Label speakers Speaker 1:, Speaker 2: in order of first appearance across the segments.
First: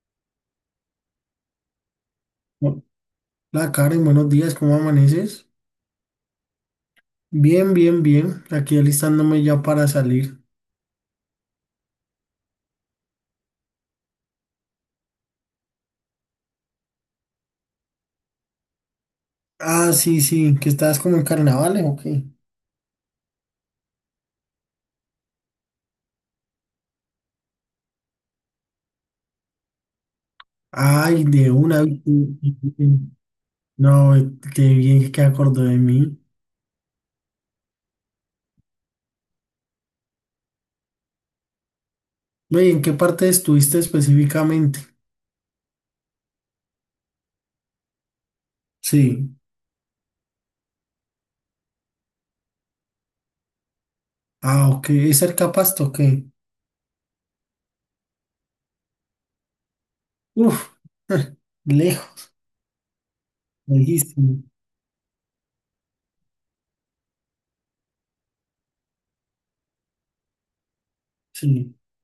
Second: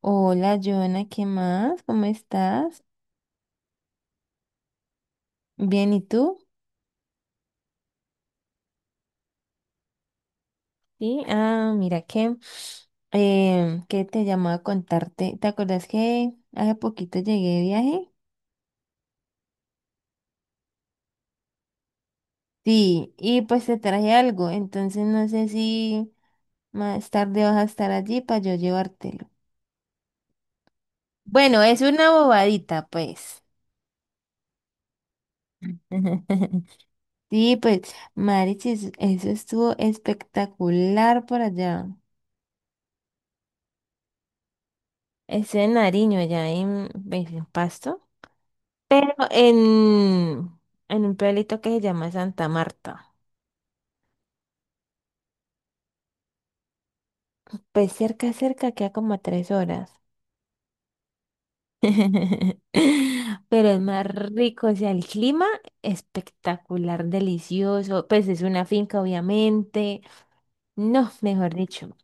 Speaker 1: Hola, Joana, ¿qué más? ¿Cómo estás?
Speaker 2: Hola Karen, buenos días, ¿cómo amaneces?
Speaker 1: Bien, ¿y tú?
Speaker 2: Bien, bien, bien. Aquí alistándome ya para salir.
Speaker 1: Sí, ah, mira que te llamaba a contarte. ¿Te acuerdas que hace poquito llegué de viaje?
Speaker 2: Ah, sí, sí, ¿que estás como en carnavales, o qué?
Speaker 1: Sí, y pues te traje algo, entonces no sé si más tarde vas a estar allí para yo llevártelo.
Speaker 2: Ay, de
Speaker 1: Bueno, es
Speaker 2: una.
Speaker 1: una bobadita, pues.
Speaker 2: No, qué bien que acordó de mí.
Speaker 1: Sí, pues, Marichis, eso estuvo espectacular por allá.
Speaker 2: Oye, ¿en qué parte estuviste específicamente?
Speaker 1: Eso en Nariño, allá en Pasto. Pero
Speaker 2: Sí.
Speaker 1: en, en un pueblito que se llama Santa Marta.
Speaker 2: Ah, ok. ¿Es cerca a Pasto? Ok.
Speaker 1: Pues cerca, cerca, queda como a tres horas.
Speaker 2: Uf, lejos,
Speaker 1: Pero es más
Speaker 2: lejísimo.
Speaker 1: rico, o sea, el clima espectacular, delicioso. Pues es una finca, obviamente. No, mejor
Speaker 2: Sí.
Speaker 1: dicho.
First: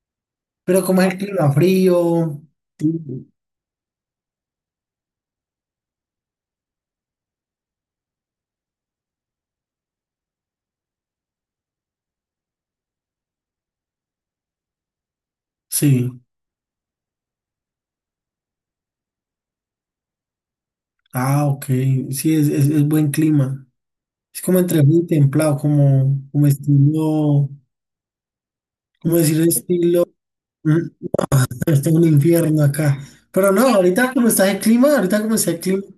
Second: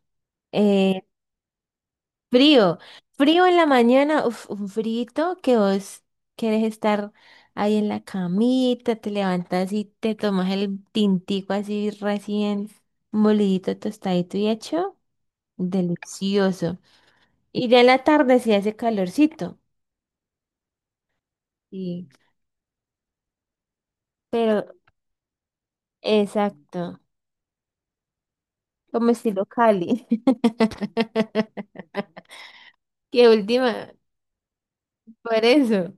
Speaker 2: Pero
Speaker 1: eh,
Speaker 2: como es el clima? Frío.
Speaker 1: Frío,
Speaker 2: Sí.
Speaker 1: frío en la mañana, uf, un frito que vos quieres estar ahí en la camita, te levantas y te tomas el tintico así recién molidito, tostadito y hecho,
Speaker 2: Sí.
Speaker 1: delicioso. Y ya en la tarde sí hace calorcito.
Speaker 2: Ah, ok.
Speaker 1: Sí,
Speaker 2: Sí, es es buen clima. Es como
Speaker 1: pero
Speaker 2: entre muy templado, como, como
Speaker 1: exacto,
Speaker 2: estilo,
Speaker 1: como
Speaker 2: como decir
Speaker 1: estilo
Speaker 2: estilo,
Speaker 1: Cali.
Speaker 2: mm, está un infierno acá.
Speaker 1: Qué
Speaker 2: Pero no,
Speaker 1: última,
Speaker 2: ahorita como está el clima, ahorita como
Speaker 1: por
Speaker 2: está el clima.
Speaker 1: eso.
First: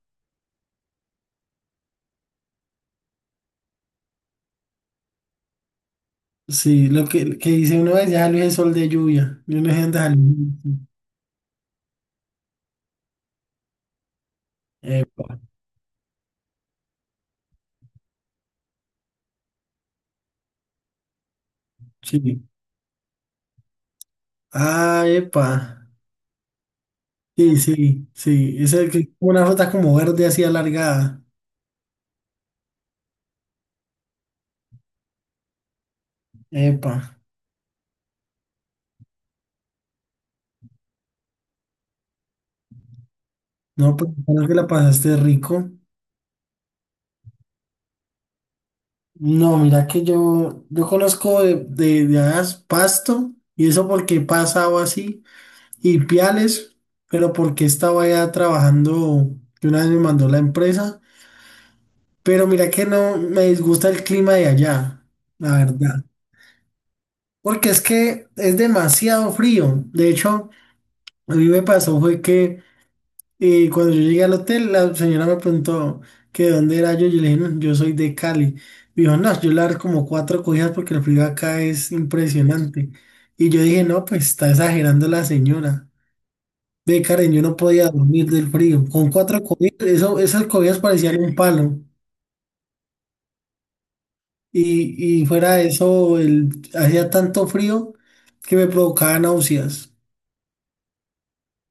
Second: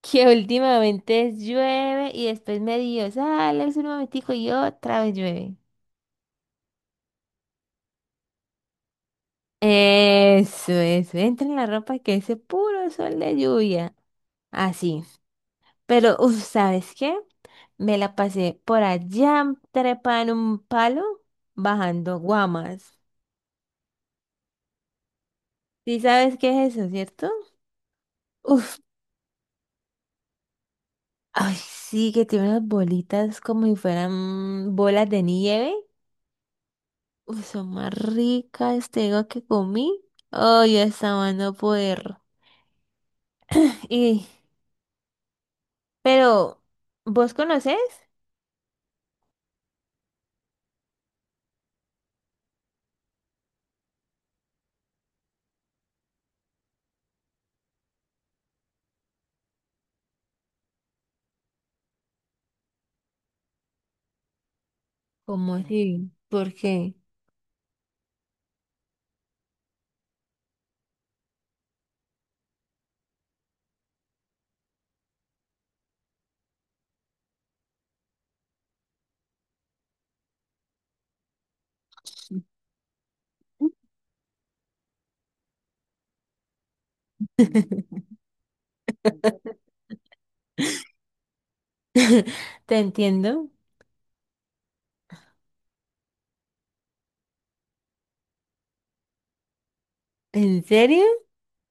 Speaker 1: Que últimamente llueve y después medio sale el sol un momentico y otra vez llueve.
Speaker 2: Sí, lo que dice uno es ya es el sol de lluvia. Yo no sé dónde salió.
Speaker 1: Eso, entra en la ropa que ese puro sol de lluvia. Así.
Speaker 2: Epa,
Speaker 1: Pero, uf, ¿sabes qué? Me la pasé por allá trepada en un palo bajando
Speaker 2: sí.
Speaker 1: guamas.
Speaker 2: Ah, epa.
Speaker 1: ¿Sí sabes qué es eso, cierto?
Speaker 2: Sí, sí, sí. Es
Speaker 1: Uf,
Speaker 2: el que una fruta como verde así alargada.
Speaker 1: ay, sí, que tiene unas bolitas como si fueran bolas de nieve.
Speaker 2: Epa.
Speaker 1: Uy, son más ricas, te digo que comí. Oh, yo estaba no poder.
Speaker 2: No, pues
Speaker 1: Y,
Speaker 2: creo que la pasaste rico.
Speaker 1: pero, ¿vos conocés?
Speaker 2: No, mira que yo conozco de hadas Pasto, y eso porque he pasado así, y Piales, pero porque estaba allá trabajando, que una vez me mandó la empresa, pero mira que no me disgusta el clima de allá,
Speaker 1: ¿Cómo
Speaker 2: la verdad,
Speaker 1: así? ¿Por qué?
Speaker 2: porque es que es demasiado frío. De hecho, a mí me pasó fue que, y cuando yo llegué al hotel, la señora me preguntó que de dónde era yo. Yo le dije, "No, yo soy de Cali". Me dijo, "No, yo le daré como cuatro cogidas porque el frío acá es impresionante". Y yo dije, "No, pues está exagerando la señora". Ve, Karen, yo no podía dormir del frío. Con cuatro cogidas, eso, esas cogidas parecían un palo.
Speaker 1: Te entiendo.
Speaker 2: Y fuera de eso, hacía tanto frío que me provocaba náuseas.
Speaker 1: ¿En serio?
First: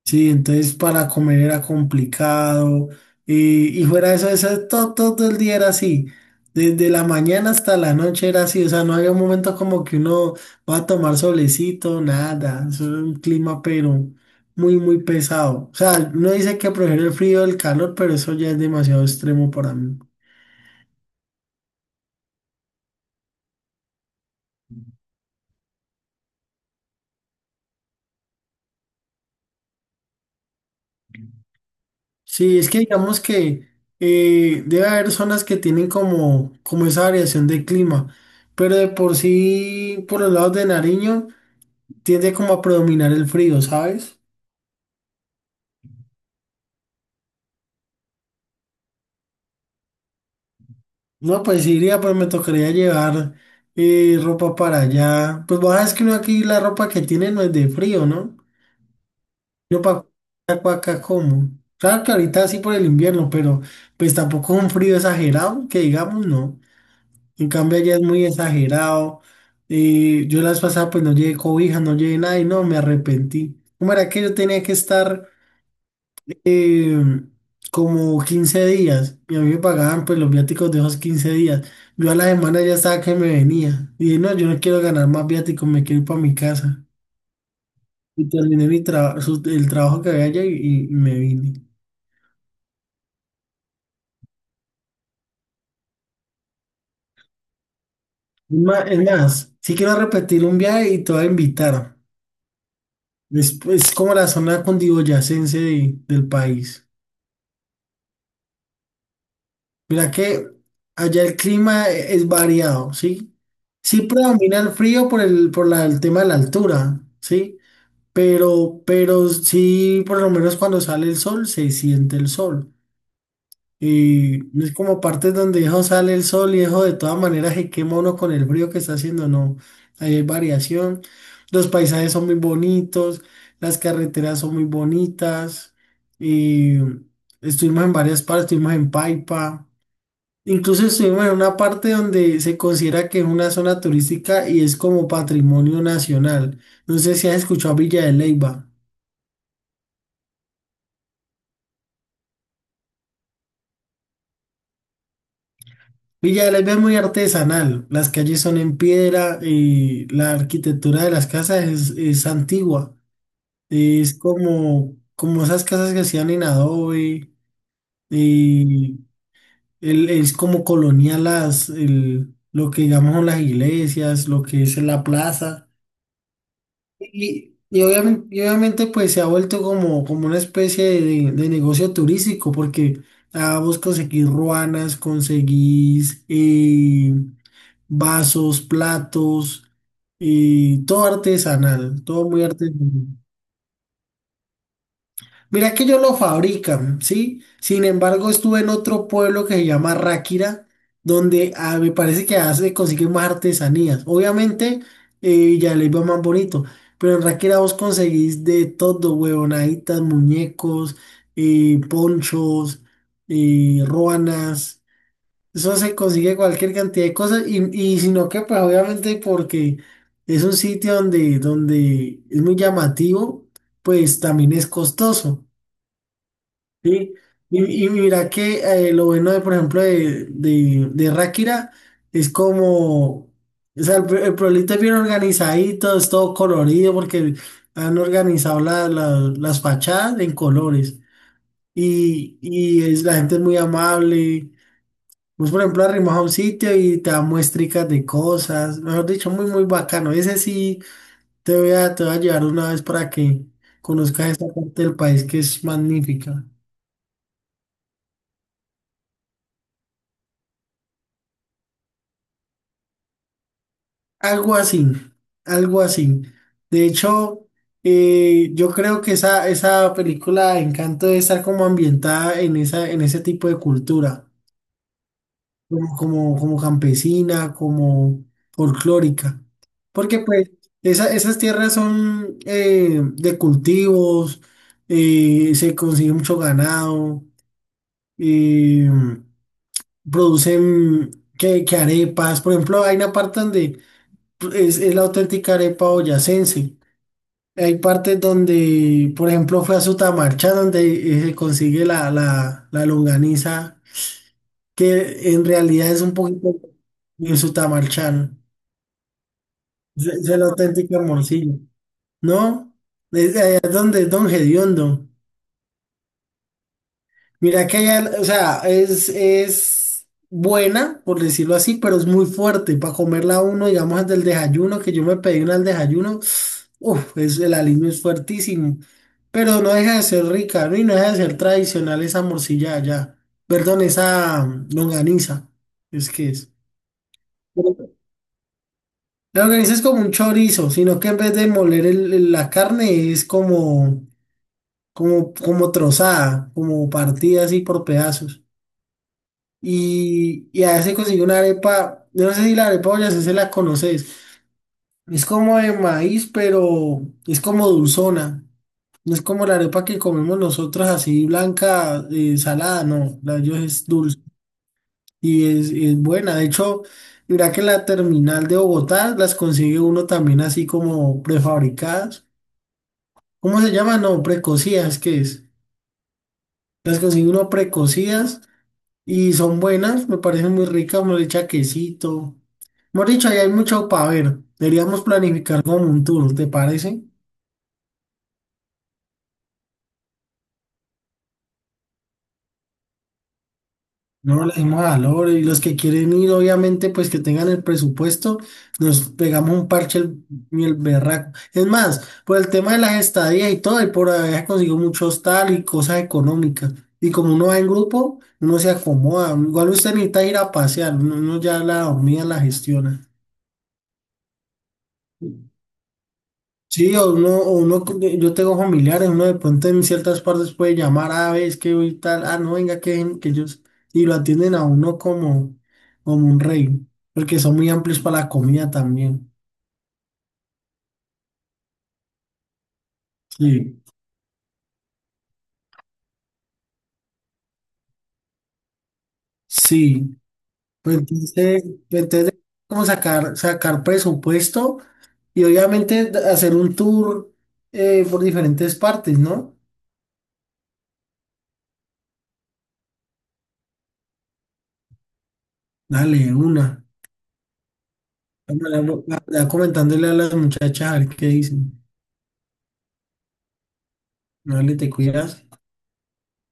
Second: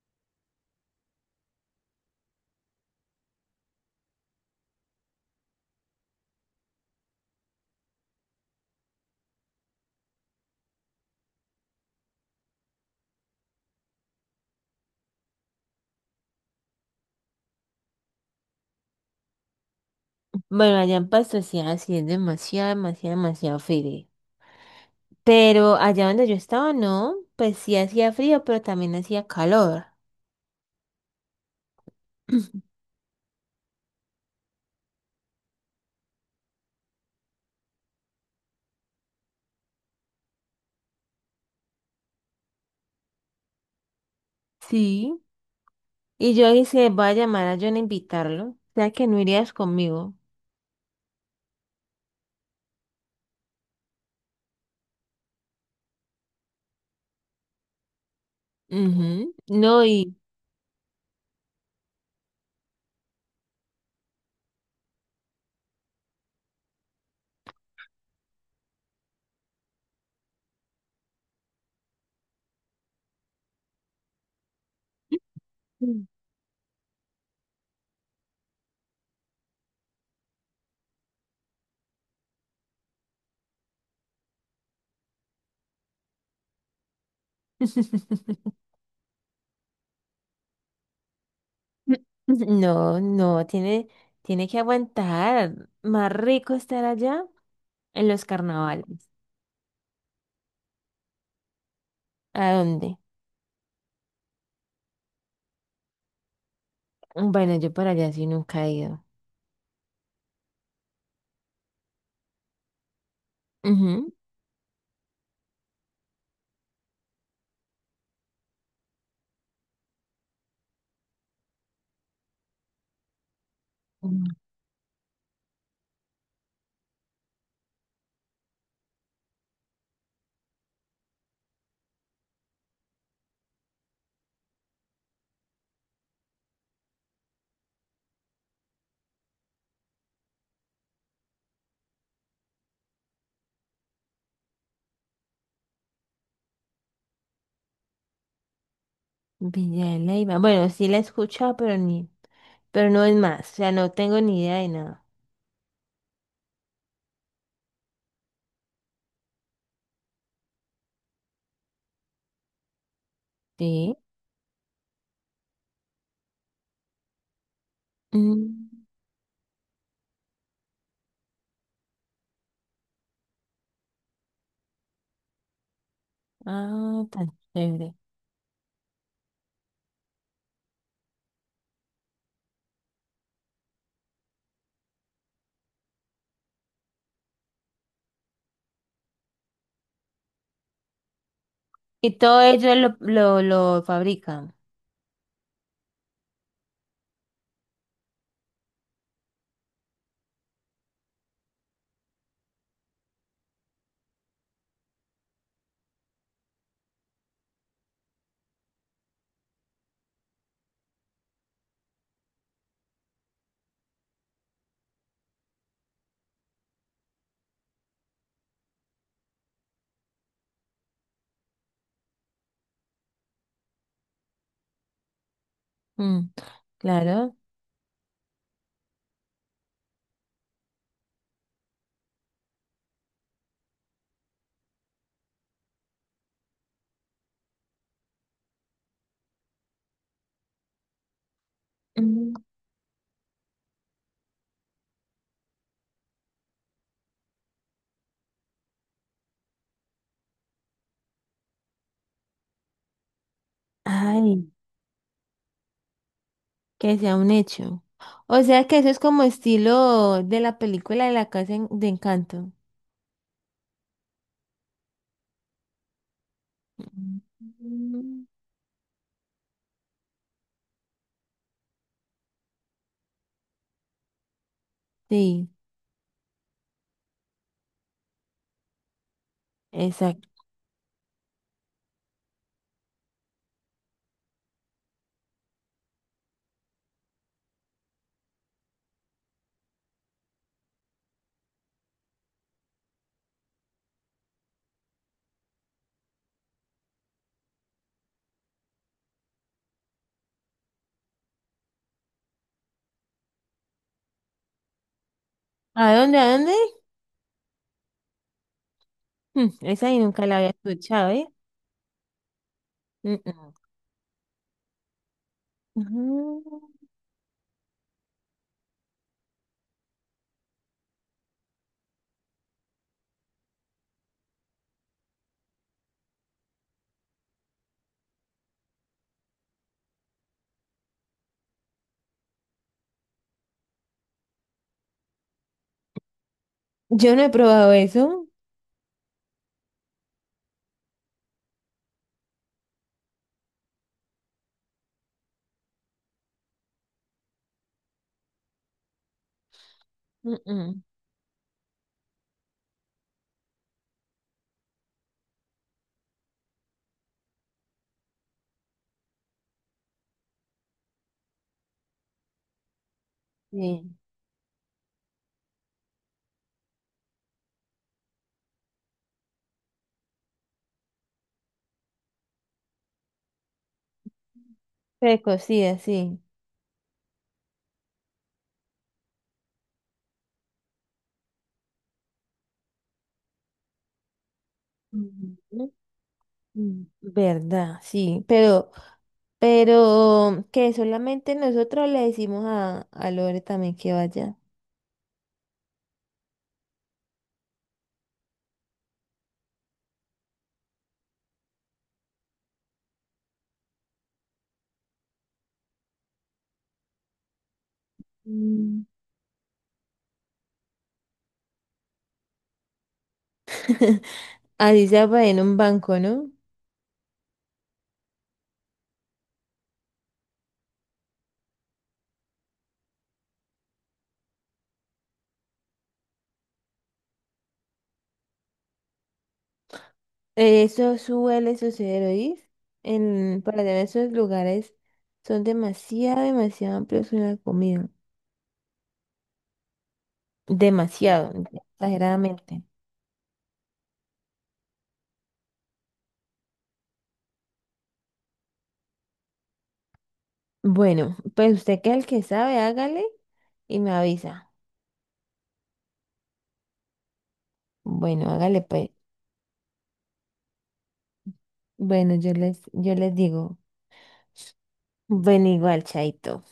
Speaker 2: Sí, entonces para comer era complicado. Y fuera de eso, eso todo, todo el día era así. Desde la mañana hasta la noche era así. O sea, no había un momento como que uno va a tomar solecito, nada. Eso era un clima, pero muy, muy pesado. O sea, uno dice que prefiere el frío del calor, pero eso ya es demasiado extremo para mí.
Speaker 1: Bueno, allá en Pastosia sí es demasiado, demasiado, demasiado frío. Pero allá donde yo estaba, no, pues sí hacía frío, pero también hacía calor.
Speaker 2: Sí, es que digamos que debe haber zonas que tienen como, como esa variación de clima, pero de por sí, por los lados de Nariño tiende como a predominar el frío, ¿sabes?
Speaker 1: Sí. Y yo dije, voy a llamar a John a invitarlo. O sea que no irías conmigo.
Speaker 2: No, pues sí iría, pero me tocaría llevar ropa para allá. Pues vos sabes que uno aquí la ropa que tiene no es de frío, ¿no?
Speaker 1: Ujú.
Speaker 2: Yo
Speaker 1: No,
Speaker 2: para
Speaker 1: y
Speaker 2: acá como. Claro que ahorita sí por el invierno, pero pues tampoco es un frío exagerado, que digamos no. En cambio allá es muy exagerado. Yo las pasadas pues no llevé cobija, no llevé nada y no, me arrepentí. ¿Cómo era que yo tenía que estar?
Speaker 1: Mm.
Speaker 2: eh, Como 15 días y a mí me pagaban pues los viáticos de esos 15 días. Yo a la semana ya estaba que me venía y dije, "No, yo no quiero ganar más viáticos, me quiero ir para mi casa". Y terminé mi el trabajo que había allá y, y me vine.
Speaker 1: No, no, tiene, tiene que aguantar. Más rico estar allá en los
Speaker 2: Es
Speaker 1: carnavales.
Speaker 2: más, sí quiero repetir un viaje y te voy a invitar.
Speaker 1: ¿A dónde?
Speaker 2: Es como la zona cundiboyacense del país.
Speaker 1: Bueno, yo para allá sí nunca he ido.
Speaker 2: Mira que allá el es variado, ¿sí? Sí
Speaker 1: Ujú.
Speaker 2: predomina el frío por el tema de la altura, ¿sí? Pero sí, por lo menos cuando sale el sol, se siente el sol.
Speaker 1: Mm,
Speaker 2: Y es como partes donde hijo sale el sol y hijo de todas maneras se quema uno con el frío que está haciendo, no. Ahí hay variación. Los paisajes son muy bonitos, las carreteras son muy bonitas. Y estuvimos en varias partes, estuvimos en Paipa. Incluso estuvimos en una parte donde se considera que es una zona turística y es como patrimonio nacional. No sé si has escuchado Villa de Leyva.
Speaker 1: Villa de Leyva. Bueno, sí la he escuchado, pero ni, pero no es más. O sea, no tengo ni idea de nada.
Speaker 2: Villa de la Ley es muy artesanal, las calles son en piedra y la arquitectura de las casas es antigua,
Speaker 1: Sí.
Speaker 2: es como, como esas casas que hacían en adobe,
Speaker 1: Mm.
Speaker 2: y es como colonial lo que digamos son las iglesias, lo que es la plaza,
Speaker 1: Ah, tan chévere.
Speaker 2: y obviamente pues se ha vuelto como, como una especie de negocio turístico porque ah, vos conseguís ruanas, conseguís... vasos, platos, y todo artesanal,
Speaker 1: Y
Speaker 2: todo
Speaker 1: todo
Speaker 2: muy
Speaker 1: ello lo,
Speaker 2: artesanal.
Speaker 1: lo, lo fabrican.
Speaker 2: Mira que ellos lo fabrican, ¿sí? Sin embargo, estuve en otro pueblo que se llama Ráquira, donde ah, me parece que ah, se consiguen más artesanías. Obviamente, ya les va más bonito, pero en Ráquira vos conseguís de todo, huevonaditas, muñecos, ponchos, ruanas. Eso se consigue cualquier cantidad de cosas y sino que pues obviamente porque es un sitio donde, donde es muy llamativo, pues también es costoso,
Speaker 1: Mm.
Speaker 2: ¿sí?
Speaker 1: Claro.
Speaker 2: Y mira que lo bueno de, por ejemplo, de Ráquira es como, o sea, el pueblito es bien organizadito, es todo colorido porque han organizado las fachadas en colores
Speaker 1: Mm.
Speaker 2: y es, la gente es muy amable. Vos, por ejemplo, arrimas a un sitio y te da muestricas de cosas. Mejor dicho, muy, muy bacano. Ese sí te voy a llevar una vez para que conozcas esta
Speaker 1: Ay.
Speaker 2: parte del país que es magnífica.
Speaker 1: Que sea un hecho. O sea que eso es como estilo de la película de la casa en- de Encanto.
Speaker 2: Algo así, algo así. De hecho,
Speaker 1: Mm.
Speaker 2: yo creo que esa película Encanto debe estar como ambientada en esa, en ese tipo de cultura.
Speaker 1: Sí,
Speaker 2: Como, como, como campesina, como folclórica, porque
Speaker 1: exacto.
Speaker 2: pues esas tierras son de cultivos, se consigue mucho ganado, eh, producen que arepas, por ejemplo, hay una parte donde es la auténtica arepa boyacense. Hay partes donde, por ejemplo, fue a Sutamarcha, donde se consigue la longaniza que en realidad
Speaker 1: ¿A
Speaker 2: es un
Speaker 1: dónde? ¿A dónde?
Speaker 2: poquito en su tamarchán.
Speaker 1: Mm, esa ahí nunca
Speaker 2: Es
Speaker 1: la
Speaker 2: el
Speaker 1: había
Speaker 2: auténtico
Speaker 1: escuchado, ¿eh?
Speaker 2: morcillo. ¿No?
Speaker 1: Mm,
Speaker 2: Es,
Speaker 1: mm.
Speaker 2: allá es donde es Don Gediondo.
Speaker 1: Ujú.
Speaker 2: Mira que allá, o sea, es buena, por decirlo así, pero es muy fuerte. Para comerla uno, digamos, desde el desayuno, que yo me pedí una al desayuno, uff, es, el aliño es fuertísimo. Pero no deja de ser rica, ¿no? Y no deja de ser tradicional esa morcilla allá. Perdón, esa longaniza. Es que es.
Speaker 1: Yo no he probado eso.
Speaker 2: La organiza es como un chorizo, sino que en vez de moler la carne es como, como, como trozada, como partida así por pedazos.
Speaker 1: Mm,
Speaker 2: Y
Speaker 1: mm.
Speaker 2: a se consigue una arepa, yo no sé si la arepa boyacense se la conoces. Es como de maíz, pero es como dulzona. No es como la arepa que comemos nosotros así blanca, salada, no, la de ellos es
Speaker 1: Sí.
Speaker 2: dulce y es buena. De hecho, mira que en la terminal de Bogotá las consigue uno también así como prefabricadas. ¿Cómo se llama? No, precocidas, ¿qué es?
Speaker 1: Precocida, sí.
Speaker 2: Las consigue uno precocidas y son buenas, me parecen muy ricas, me le echa quesito. Hemos dicho, ahí hay mucho para ver. Deberíamos planificar
Speaker 1: Ujú.
Speaker 2: como un tour, ¿te
Speaker 1: Mm.
Speaker 2: parece?
Speaker 1: Verdad, sí. Pero que solamente nosotros le decimos a Lore también que vaya.
Speaker 2: No, le dimos valor y los que quieren ir, obviamente, pues que tengan el presupuesto, nos pegamos un parche el, y el berraco. Es más, por el tema de las estadías y todo, y por haber conseguido mucho hostal y cosas económicas. Y como uno va en grupo, uno se acomoda. Igual usted necesita ir a pasear, uno ya la dormida la gestiona.
Speaker 1: Así sea para en un banco, ¿no?
Speaker 2: Sí, o uno, yo tengo familiares, uno de pronto en ciertas partes puede llamar a veces que hoy tal, ah, no, venga, que, ven", que ellos, y lo atienden a uno como, como un rey, porque son muy amplios para la comida también.
Speaker 1: Eso suele suceder, ¿oís? En, para
Speaker 2: Sí,
Speaker 1: tener esos lugares son demasiado, demasiado amplios en la comida.
Speaker 2: sí. Pues
Speaker 1: Demasiado,
Speaker 2: entonces, pues entonces
Speaker 1: exageradamente.
Speaker 2: como sacar presupuesto y obviamente hacer un tour por diferentes partes, ¿no?
Speaker 1: Bueno, pues usted que es el que sabe, hágale y me avisa.
Speaker 2: Dale, una.
Speaker 1: Bueno, hágale pues.
Speaker 2: Ya comentándole a las muchachas a ver qué dicen.
Speaker 1: Bueno, yo les digo.
Speaker 2: Dale, te cuidas.
Speaker 1: Bueno, igual, chaito.